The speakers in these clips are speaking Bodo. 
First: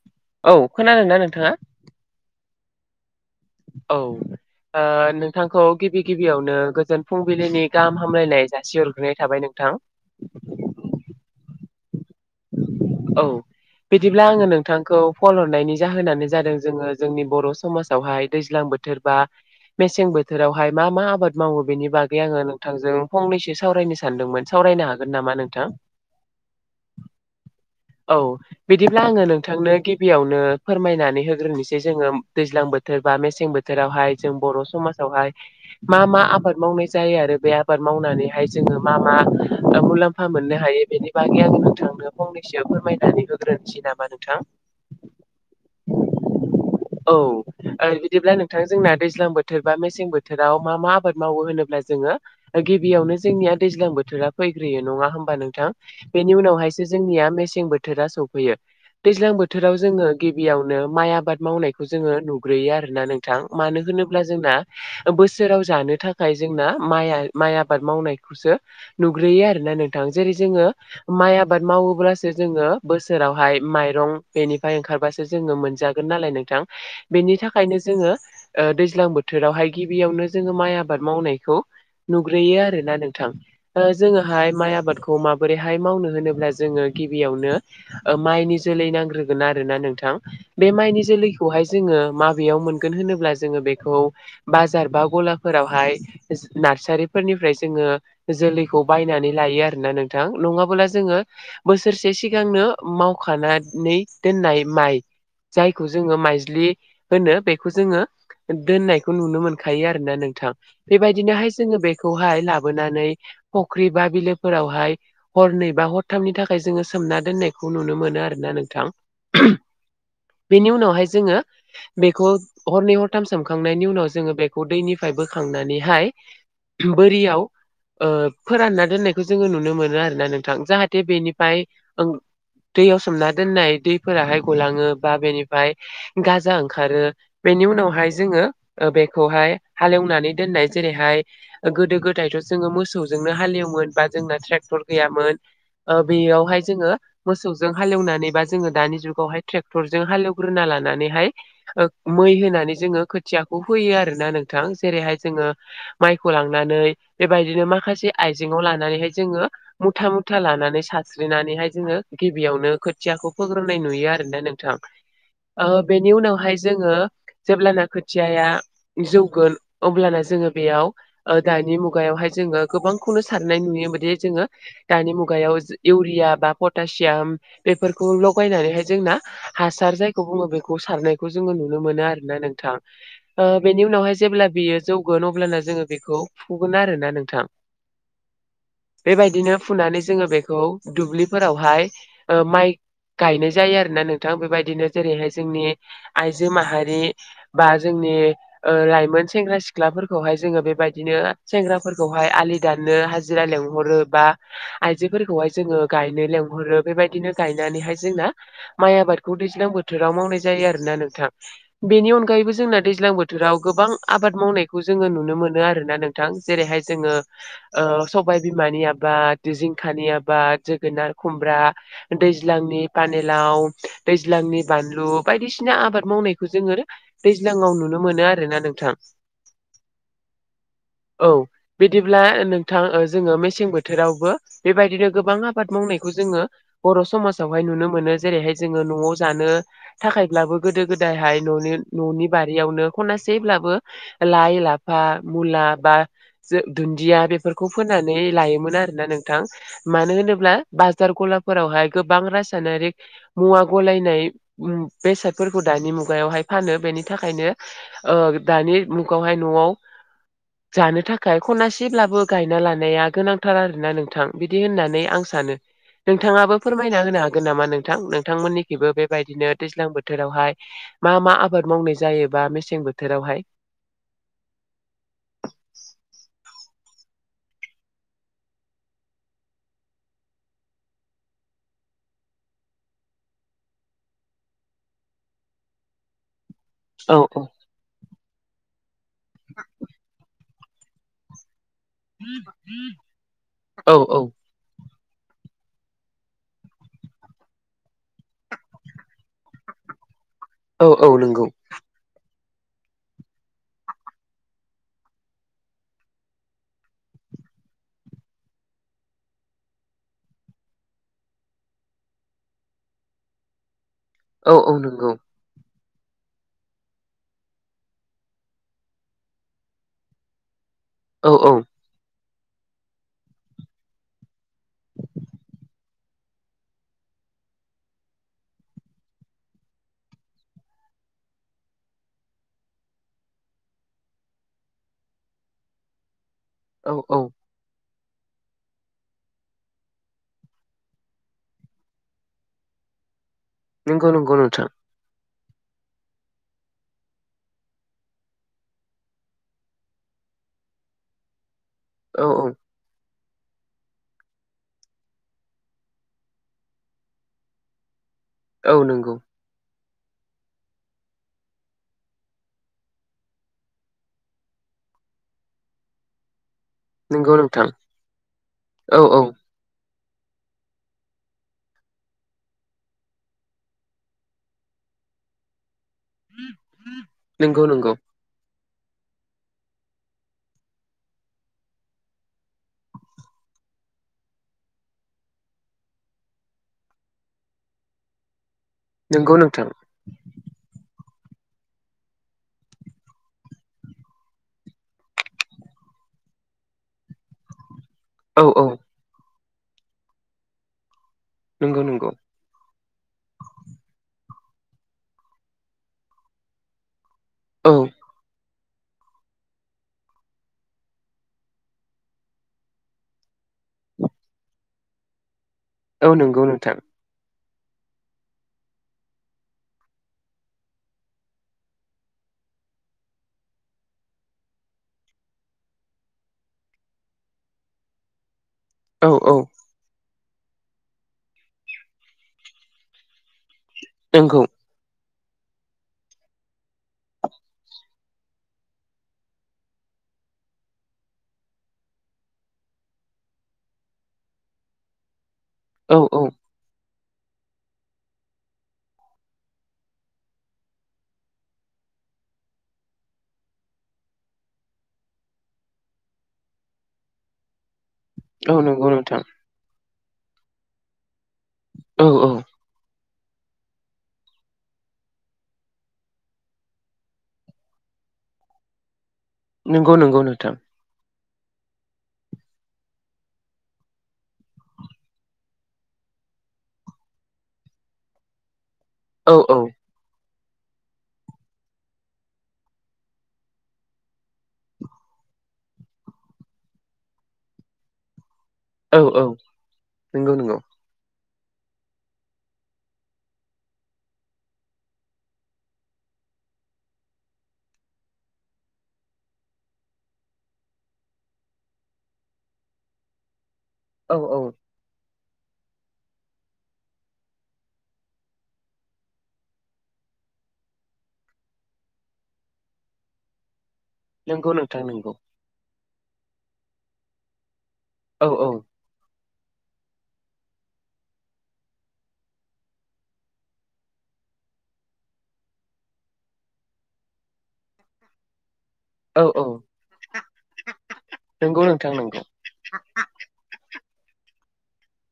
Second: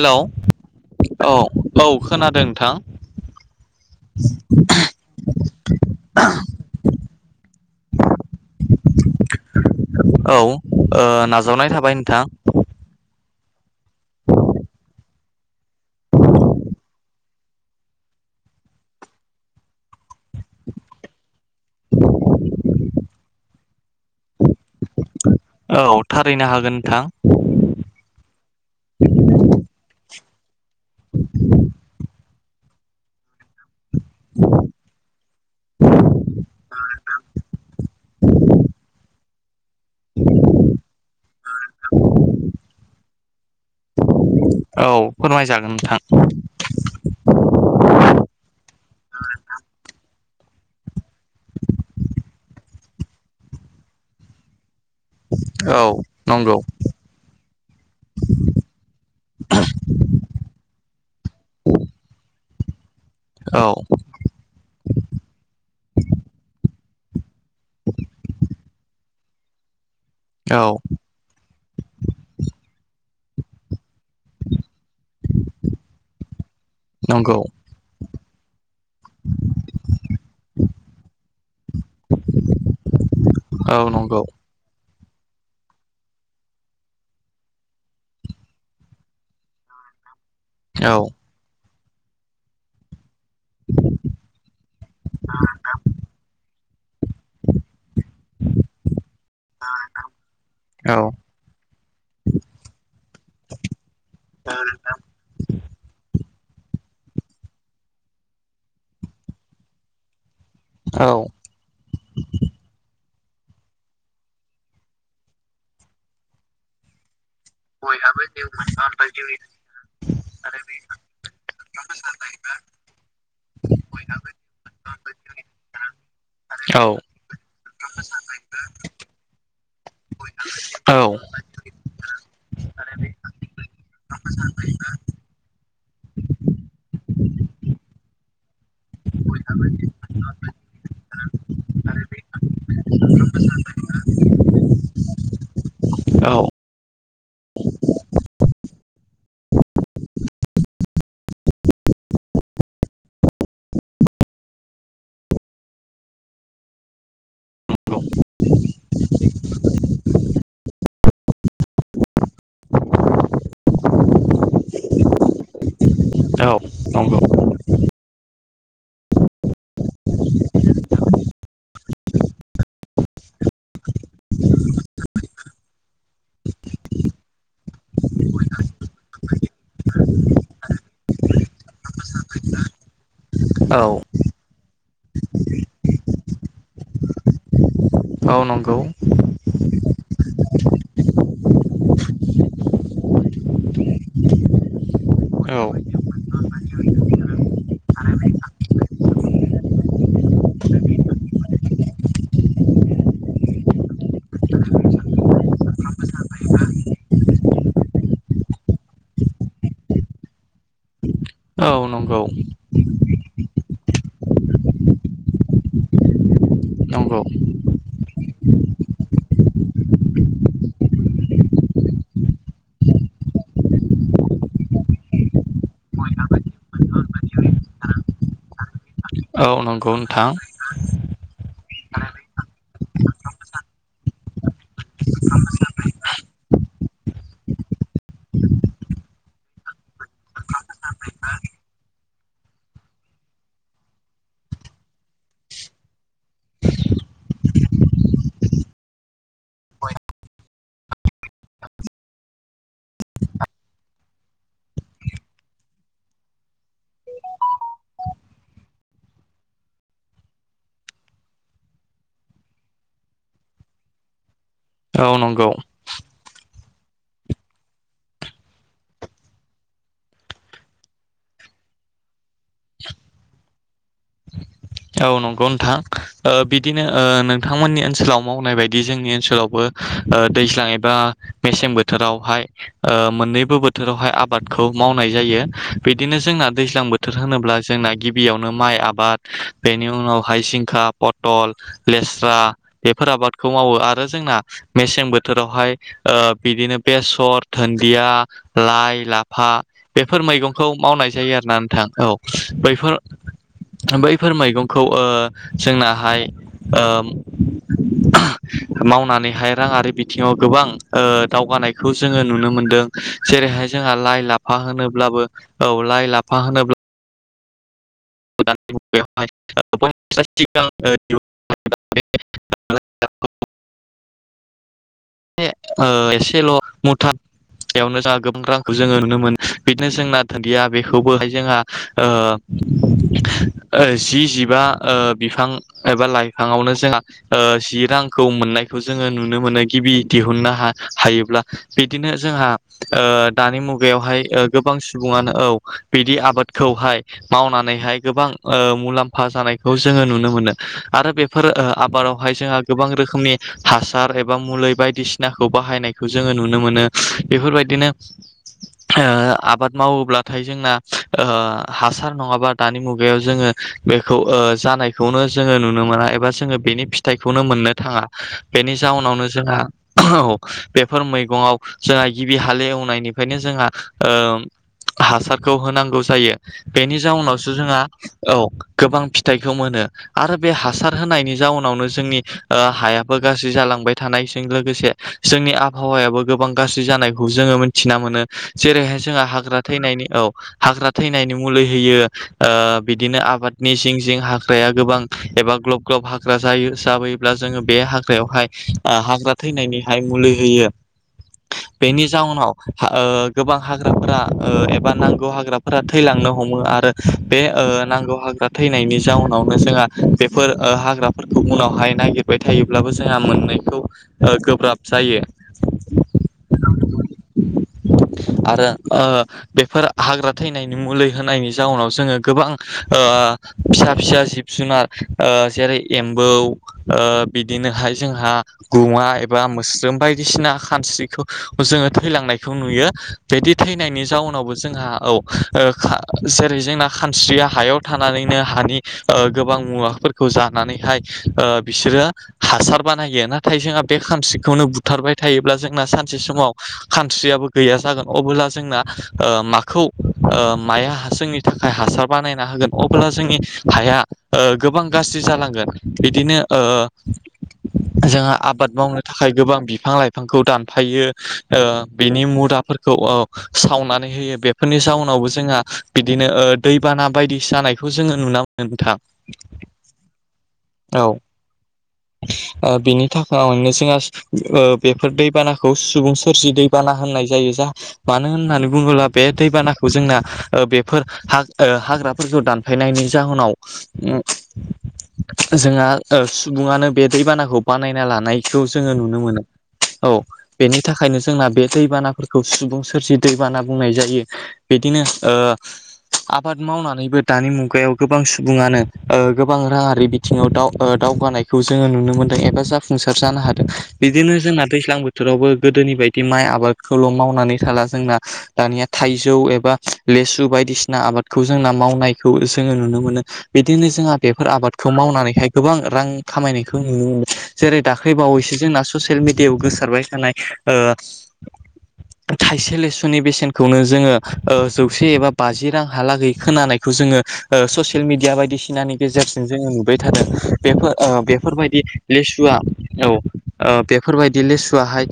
हेलौ औ खोनादोंना औ नोंथाङा औ खोनादों नोंथां। औ ओ नोंथांखौ गिबि गिबियावनो गोजोन फुंबिलिनि गाहाम हामलायनाय जासिहरग्रोनाय थाबाय नोंथां औ ओ नाजा बाय नोंथां औ बिदिब्ला आङो नोंथांखौ कल हरनायनि जाहोनानो जादों जोङो जोंनि बर' समाजावहाय दैज्लां बोथोर बा मेसें बो थोरावहाय मा मा आबाद मावो बेनि बागै आङो नोंथांजों फंनैसो सावरायनो सानदोंमोन सावरायनो हागोन नामा? मा नोंथां? औ थारैनो हागोन नोंथां। औ बिदिब्ला आङो नोंथांनो गिबियावनो फोरमायनानै होग्रोनोसै जोङो दैज्लां बोथोर बा मेसें बो थोरावहाय जों बर' समाजावहाय मा मा आबाद मावनाय जायो आरो बे आबाद मावनानैहाय जों मा मा ओ मुलाम्फा मोननो हायो बेनि बागै आङो नोंथांनो फंनैसो फोरमायनानै होग्रोनोसै नामा नोंथां? औ फोरमायजागोन नोंथां औ ओ बिदिब्ला नोंथां जोंना दैज्लां बोथोर बा मेसें बो थोराव मा मा आबाद मावो होनोब्ला जोङो गिबियावनो जोंनिया दैज्लां बोथोरा फै ग्रोयो नङा होमबा नोंथां औ बेनि नंगौ उनावहायसो जोंनिया मेसें बोथोरा सफैयो। दैज्लां बोथोराव जोङो गिबियावनो माइ आबाद मावनायखौ जोङो नुग्रोयो आरोना नोंथां, औ मानो होनोब्ला जोंना बोसोराव जानो थाखाय जोंना माइआ माइ आबाद मावनायखौसो नुग्रोयो आरोना नोंथां जेरै औ जोङो माइ आ बाद मावोब्लासो जोङो बोसोरावहाय माइरं बेनिफ्राय ओंखारबासो जोङो मोनजागोन नालाय नों थां बेनि नंगौ थाखायनो जोङो ओ दैज्लां बोथोरावहाय गिबियावनो जोङो माइ आबाद मावनायखौ नुग्रोयो आरोना नोंथां औ ओ नंगौ जोङोहाय माइ आबादखौ माबोरैहाय मावनो होनो- ब्ला जोङो गिबियावनो ओ माइनि जोलै नांग्रोगोन आरोना नोंथां। बे औ माइनि जोलैखौहाय जोङो माबेयाव मोनगोन होनोब्ला जोङो बेखौ बाजार बा गलाफोरावहाय नारसारि फोरनिफ्राय जोङो जोलैखौ बायनानै लायो आरोना नोंथां नङाबोला औ जोङो बोसोरसे सिगांनो मावखाना नै दोननाय माइ जायखौ जोङो माइज्लि होनो बेखौ जोङो दोननायखौ नुनो मोनखायो आरोना नोंथां। बेबायदिनोहाय जोङो बेखौहाय लाबोनानै फुख्रि बा बिलोफोरावहाय हरनै बा हरथामनि थाखाय जोङो सोमना दोननाय खौ नुनो मोनो आरोना नोंथां। बेनि उनावहाय जोङो बेखौ हरनै हरथाम सोमखांनायनि उनाव जोङो बेखौ दैनिफाय बोखांनानै हाय औ दुबोरियाव ओ फोरानना दोननाय जोङो नुनो मोनो आरोना नोंथां जाहाथे औ बेनिफ्राइ ओं दैयाव सोमना दोननाय दैफोराहाय गलाङो बा बेनिफ्राय गाजा ओंखारो बेनि नि उनावहाय जोङो बेखौहाय हालेवनानै दोननाय जेरैहाय गोदो गोदायथ' जों जोङो मोसौजोंनो हालएवोमोन बा जोंना ट्रेक्टर गैयामोन ओ औ बेयावहाय जोङो मोसौजों हालेवनानै बा जोङो दानि जुगावहाय ट्रेक्टरजों हालेवग्रोना ला नानैहाय मै होनानै जोङो खोथियाखौ होयो आरोना नोंथां जेरैहाय जोङो माइखौ लांनानै बेबायदिनो माखासे आइजेंयाव लानानैहाय जोङो मुथा मुथा लानान नै सानस्रिनानैहाय जोङो गिबियावनो खोथियाखौ फोग्रोननाय नुयो आरोना नोंथां। ओ बेनि उनावहाय औ जोङो नंगौ जेब्लाना खोथियाया जौगोन अब्लाना जोङो बेयाव दानि मुगायावहाय जोङो गोबांखौनो साननाय [unintelligible] दि जोङो दानि मुगायाव इउरिया बा पटासियाम बेफोरखौ लगायनानैहाय जोंना हासार जायखौ बुङो बेखौ खौ सारनायखौ जोङो नुनो मोनो आरोना नोंथां। ओ औ बेनि उनावहाय जेब्ला बियो जौगोन अब्लाना जोङो बेखौ फुगोन आरोना नोंथां। औ नंगौ [inaudible] बेबायदिनो फुनानै जोङो बेखौ दुब्लिफोरावहाय ओ माइ गायनाय जायो आरोना नोंथां बेबायदिनो जेरैहाय औ जोंनि आइजो माहारि बा जोंनि ओ लाइमोन सेंग्रा सिख्लाफोरखौहाय जोङो बेबायदिनो सेंग्राफोरखौहाय आ दाननो हाजिरा लेंहरो बा आइजोफोर हाय जोङो गायनो लेंहरो बेबायदिनो गायनानैहाय जोंना माइ आबादखौ दैज्लां बोथोराव माव जायो आरोना नोंथां। औ बिनि नंगौ अनगायैबो जोंना दैज्लां बोथोर गोबां आबाद मावनायखौ जोङो नुनो मोनो आरोना नोंथां जेरैहाय जोङो नंगौ ओ बिमानि आबाद जिंखानि आ बाद जोगोनार खुमब्रा दैज्लांनि पानिलाव दैज्लांनि बानल बायदिसिना आबाद मावनायखौ जोङो दैज्लाङाव नुनो मोनो आरोना नोंथां औ नंगौ नोंथां औ बिदिब्ला नोंथां जोङो मेसें बोथोरावबो बेबायदिनो गोबां आबाद मावनायखौ जोङो बर' समाजावहाय नुनो मोनो जेरैहाय जोङो न'आव जानो थाखाय थाखायब्लाबो गोदो गोदायहाय न'नि न'नि बारियावनो खनासेब्लाबो लाइ लाफा मुला बा जो दुन्दिया बेफोरखौ फोनानै लायोमोन आरोना नोंथां मानो होनोब्ला बाजार गलाफोरावहाय गोबां रासायनारिक मुवा गलायनाय बेसादफोरखौ दानि मुगायावहाय फानो बेनि थाखायनो ओ दानि मुगायावहाय न'आव जानो थाखाय खनासेब्लाबो गायना लानाया गोनांथार आरोना नोंथां बिदि बि होननानै औ आं नंगौ सानो नोंथाङाबो फोरमायना होनो हागोन नामा नोंथां नोंथांमोननिखबो बेबायदिनो दैज्लां बोथोरावहाय मा मा आबाद? बे मावनाय जायोबा मेसें बोथोरावहाय औ नंगौ नोंथां ओ बिदिनो ओ नोंथांमोननि ओनसोलाव मावनाय बायदि जोंनि ओनसोलावबो दैज्लां एबा मेसें बोथोरावहाय ओ मोननैबो बोथोरावहाय आबादखौ मावनाय जायो बिदिनो जोंना दैज्लां बोथोर औ औ होनोब्ला जोंना गिबियावनो माइ आबाद बेनि [unintelligible] पटल लेस्रा बेफोर आबादखौ मावो औ आरो औ जोंना मसें बोथोर बोथोराव हाय ओ बिदिनो बेसर धोन दिया लाइ लाफा बेफोर मैगंखौ औ औ मावनाय जायो नंगौ आरो ना नोंथां औ। बैफोर [unintelligible] फोर मैगंखौ ओ जोंनाहाय ओम [unintelligible] मावनानै हाय रांयारिबिथिङाव गोबां ओ दावगानायखौ जोङो नुनो मोनदों जेरैहाय जोंहा लाइ औ लाफा औ नंगौ होनोब्लाबो औ लाइ लाफा होनोब्ला [unintelligible] औ औ [unintelligible] ओ एसेल' मुथा बेयावनो जोंहा गोबां रांखौ जोङो नुनो मोन बिदिनो जोंना दुनदिया बेखौबो हाय जोंहा ओ [inaudible] [unintelligible] ओ जि जिबा बिफां एबा लाइ फांआवनो औ जोंहा औ ओ जि रांखौ मोननायखौ जोङो नुनो मोनो। गिबि दिहुननो हा हायोब्ला बिदिनो जोंहा ओ दानि नंगौ मुगायावहाय नंगौ ओ नोंथां गोबां सुबुङानो औ बिदि आबादखौहाय मावनानैहाय गोबां ओ मुलाम्फा जानायखौ जोङो नुनो मो नो आरो बेफोर औ आबादावहाय जोंहा गोबां रोखोमनि हासार एब बा मुलै बायदिसिनाखौ बाहायनायखौ जोङो नुनो मोनो बेफोरबायदिनो औ ओ नंगौ आबाद मावोब्लाथाय जोंना ओ हासार नङाबा दानि मुगायाव जोङो बेखौ ओ जा नायखौनो जोङो नुनो मोना एबा जोङो बेनि नंगौ फिथाइखौनो नोंथां मोननो थाङा बेनि औ औ जाउनावनो जोंआ औ बेफोर मैगंआव जोंहा गिबि हाल एवनायनिफ्रायनो जोंहा हासारखौ होनांगौ जायो बेनि जाउनावसो नंगौ जोंहा नंगौ औ गोबां फिथाइखौ मोनो आरो बे हासार होनायनि जाउनावनो जोंनि ओ हायाबो गाज्रि जालांबाय थानायजों लोगोसे जोंनि आबहावायाबो गोबां गाज्रि जानायखौ जोङो मिथिना मोनो। जेरैहाय जोंहा नंगौ हाग्रा नोंथां थैनायनि औ हाग्रा थैनायनि मुलि होयो ओ बिदिनो आबादनि जिं जिं हाग्राया गोबां एबा ग्लब ग्लब हाग्रा जायो जाबोब्ला जोङो बे औ यावहाय औ ओ हाग्रा थैनायनिहाय मुलि होयो नंगौ बेनि नंगौ जाउनाव ओ गोबां हाग्राफोरा ओ एबा नांगौ हाग्राफोरा थैलांनो हमो आरो बे ओ औ नांगौ हाग्रा थैनायनि जाउनावनो जोंहा बेफोर ओ हाग्राफोरखौ उनावहाय नागिरबाय थायोब्लाबो जोंहा मोननाखौ खौ ओ गोब्राब जायो। औ नंगौ नोंथां आरो ओ बेफोर हाग्रा थैनायनि मुलि होनायनि जाउनाव जोङो गोबां ओ ओ फिसा फिसा जिब जुनार ओ जेरै एम्बौ बिदिनोहाय जोंहा गुमा औ औ एबा मोस्रोम बायदिसिना खानस्रिखौ जोङो थैलांनायखौ नुयो बिदि थैनायनि नंगौ जाउनावबो जोंहा औ ओ खा जेरै जोंना खानस्रिया हायाव थानानैनो हानि ओ गोबां मुवाफोरखौ जानानैहा ओ बिसोरो हासार बानायो ना नाथाय जोंहा बे खानस्रिखौनो बुथारबाय थायोब्ला जोंना औ सानसे समाव कानस्रियाबो गैया जागोन अबोब्ला जोंना ओ माखौ माया जोंनि थाखाय हास सार बानायना होगोन अब्ला जोंनि हाया ओ गोबां गाज्रि जालांगोन बिदिनो ओ [inaudible] [unintelligible] [inaudible] [unintelligible] जोंहा आबाद नंगौ मावनो नोंथां थाखाय गोबां बिफां लाइफांखौ दानफायो ओ औ बिनि औ मुदाफोरखौ ओ सावनानै होयो बेफोरनि जाउनावबो जोंहा बिदिनो ओ दैबाना बायदि जानायखौ जोङो नु ना मोनो नोंथां नंगौ नंगौ नोंथां औ ओ बेनि औ निसिंहा ओ बेफोर दैबानाखौ सुबुं सोरजि दैबाना होननाय जायो जा मानो होननानै बुङोब्ला बे औ औ दैबानाखौ जोंना ओ बेफोर हाग हाग्राफोरखौ दानफायनायनि जाहोनाव जोंहा ओ सुबुङानो बे दैबानाखौ बानायना लानायखौ जोङो औ नुनो औ मोनो औ नंगौ नंगौ बेनि थाखायनो जों जोंना बे दैबानाफोरखौ सुबुं सोरजि दैबाना बुंनाय जायो बिदिनो ओ आबाद मावनानैबो दानि मुगायाव गोबां सुबुङानो ओ गोबां राङारि बिथिङाव दाव ओ दाव दावगानायखौ जोङो नुनो मोनदों एबा जाफुंसार जानो हादों। औ बिदिनो औ जोंना दैज्लां बो थोरावबो गोदोनि बायदि माइ आबादखौल' मावनानै थाला जोंना दानिया थाइजौ एबा लेसु बायदिसिना आबादखौ जोंना मावनायखौ जोङो नुनो मोनो। बिदिनो जोंहा बेफोर नंगौ नोंथां आबादखौ नंगौ मावनानैहाय गोबां रां खामायनायखौ नुनो मोनो। जेरै दाख्लै औ औ बावैसो जोंना ससियेल मिडियायाव गोसारबाय थानाय ओ थाइसे लेसुनि बेसेनखौनो जोङो जौसे एबा बाजि रांहालागै खोनानायखौ जोङो ओ ससियेल मिडिया बायदि सिनानि औ गेजेरजों औ जोङो नुबाय थादों बेफोर ओ नंगौ बेफोरबायदि नोंथां नंगौ लेसुआ औ ओ बेफोरबायदि लेसुवाहाय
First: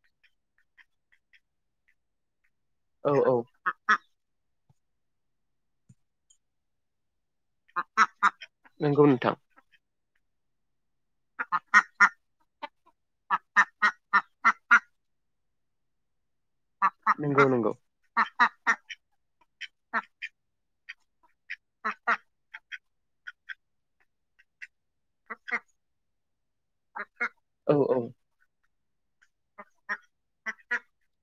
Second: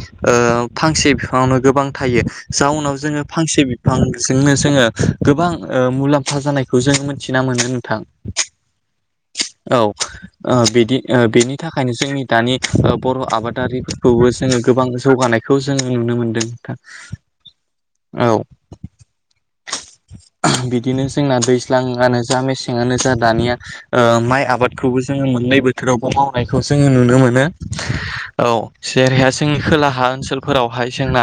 फांसे बिफाङावनो गोबां थाइयो जाउनाव औ जोङो औ फांसे बिफांजोंनो जोङो गोबां ओ मुलाम्फा जानायखौ जों मिथिना मोनो नोंथां नंगौ नोंथां औ। ओ बिदि बेनि थाखायनो जोंनि दानि बर' आबादारिफोरखौबो जोङो गोबां जौगानायखौ जों नुनो मोनदों। नोंथां नंगौ नंगौ। औ बिदिनो जोंना दैज्लांङानो जा मेसें आनो जा दानिया ओ माइ आबादखौबो जोङो मोननै बोथोरावबो माव नायखौ जोङो नुनो मोनो। औ औ औ जेरैहाय जोंनि खोलाहा ओनसोलफोरावहाय जोंना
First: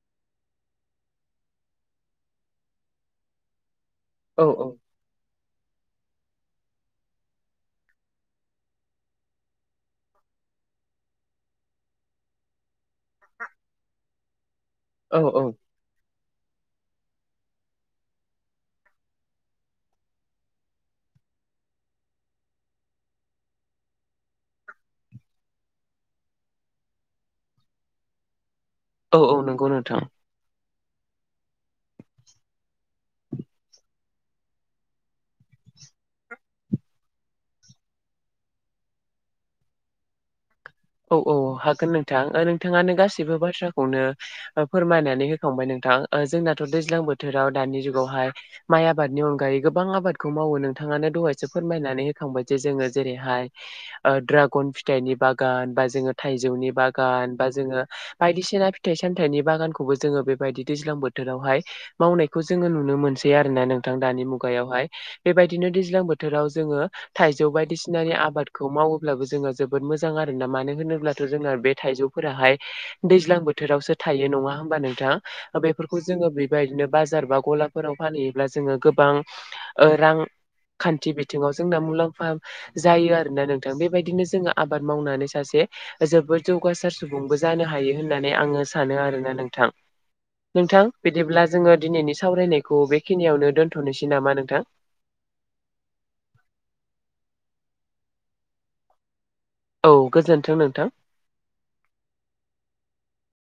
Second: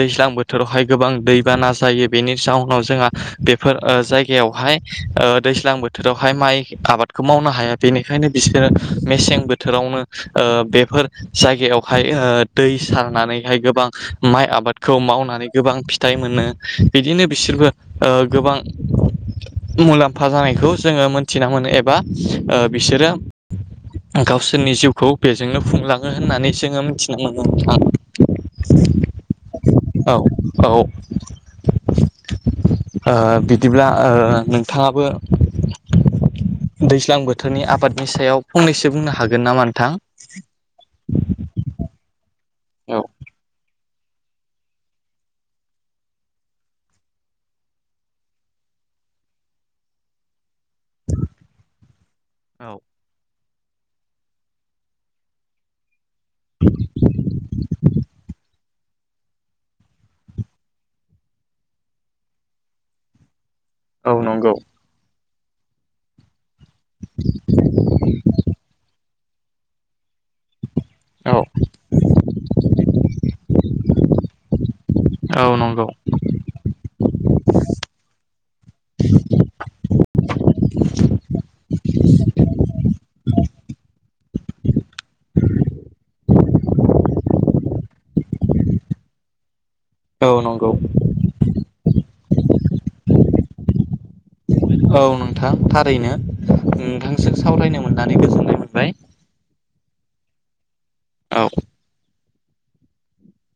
दैज्लां बोथोरावहाय गोबां दैबाना जायो बेनि जाउनाव जोंहा बेफोर ओ औ जायगायावहाय औ ओ दैज्लां बोथोरावहाय माइ आबादखौ मावनो हाया। बेनिखायनो बिसोरो मेसें बोथोरावनो ओ बेफोर जायगायावहाय ओ दै सारनानैहाय गोबां माइ आबाद खौ औ मावनानै औ गोबां फिथाइ मोनो बिदिनो बिसोरबो ओ गोबां मुलाम्फा जानायखौ जोङो मोनथिना मोनो एबा ओ बिसोरो गावसोरनि जिउखौ बेजोंनो खुंलाङो होननानै जोङो मिथिना मोनो नोंखौ। औ औ नंगौ नोंथां। औ ओ बिदिब्ला ओ नोंथाङाबो दैज्लां बोथोरनि आबादनि सायाव फंनैसो बुंनो हागोन नामा नोंथां? औ औ हागोन नोंथां नोंथाङानो औ गासिबो बाथ्रा खौनो फोरमायनानै होखांबाय नोंथां जोंनाथ' दैज्लां बोथोराव दानि जुगावहाय माइ आबादनि अनगायै गोबां आबादखौ मावो नों थाङानो दहायसो फोरमायनानै होखांबाय जे जोङो जेरैहाय ओ ड्रागन फिथाइनि बा गान बा जोङो थाइजौनि बागान बा जोङो बायदिसिना फिथाइ सामथाइनि बागानखौबो जोङो बेबायदि दैज्लां बोथोरावहाय मावनायखौ जोङो नुनो मोनसै आरो ना नोंथां औ दानि नंगौ मुगायावहाय। बेबायदिनो दैज्लां बोथोराव जोङो थाइजौ बायदिसिनानि आबादखौ मावोब्लाबो जोङो जोबोद मोजां आरोना मानो होनोब्लाथ' औ जोंना बे थाइजौफोराहाय दैज्लां बोथोरावसो थाइयो नङा होनबा नों थां औ दा नंगौ बेफोरखौ जोङो बेबादिनो बाजार बा गलाफोराव फानहैयोब्ला जोङो गोबां ओ रां खान्थि बिथिङाव जोंना मुलाम्फा जायो आरोना नोंथां। बेबायदिनो जोङो आ बाद मावनानै सासे जोबोद जौगासार सुबुंबो जानो हायो होननानै आङो सानो आरोना नोंथां। औ नंगौ नोंथां बिदिब्ला जोङो दिनैनि सावरायनायखौ बेखिनियावनो दोनथ'नोसै। नामा नोंथां औ नोंथां थारैनो नोंथांजों सावरायनो मोननानै गोजोननाय मोनबाय। औ गोजोन्थों नोंथां। औ।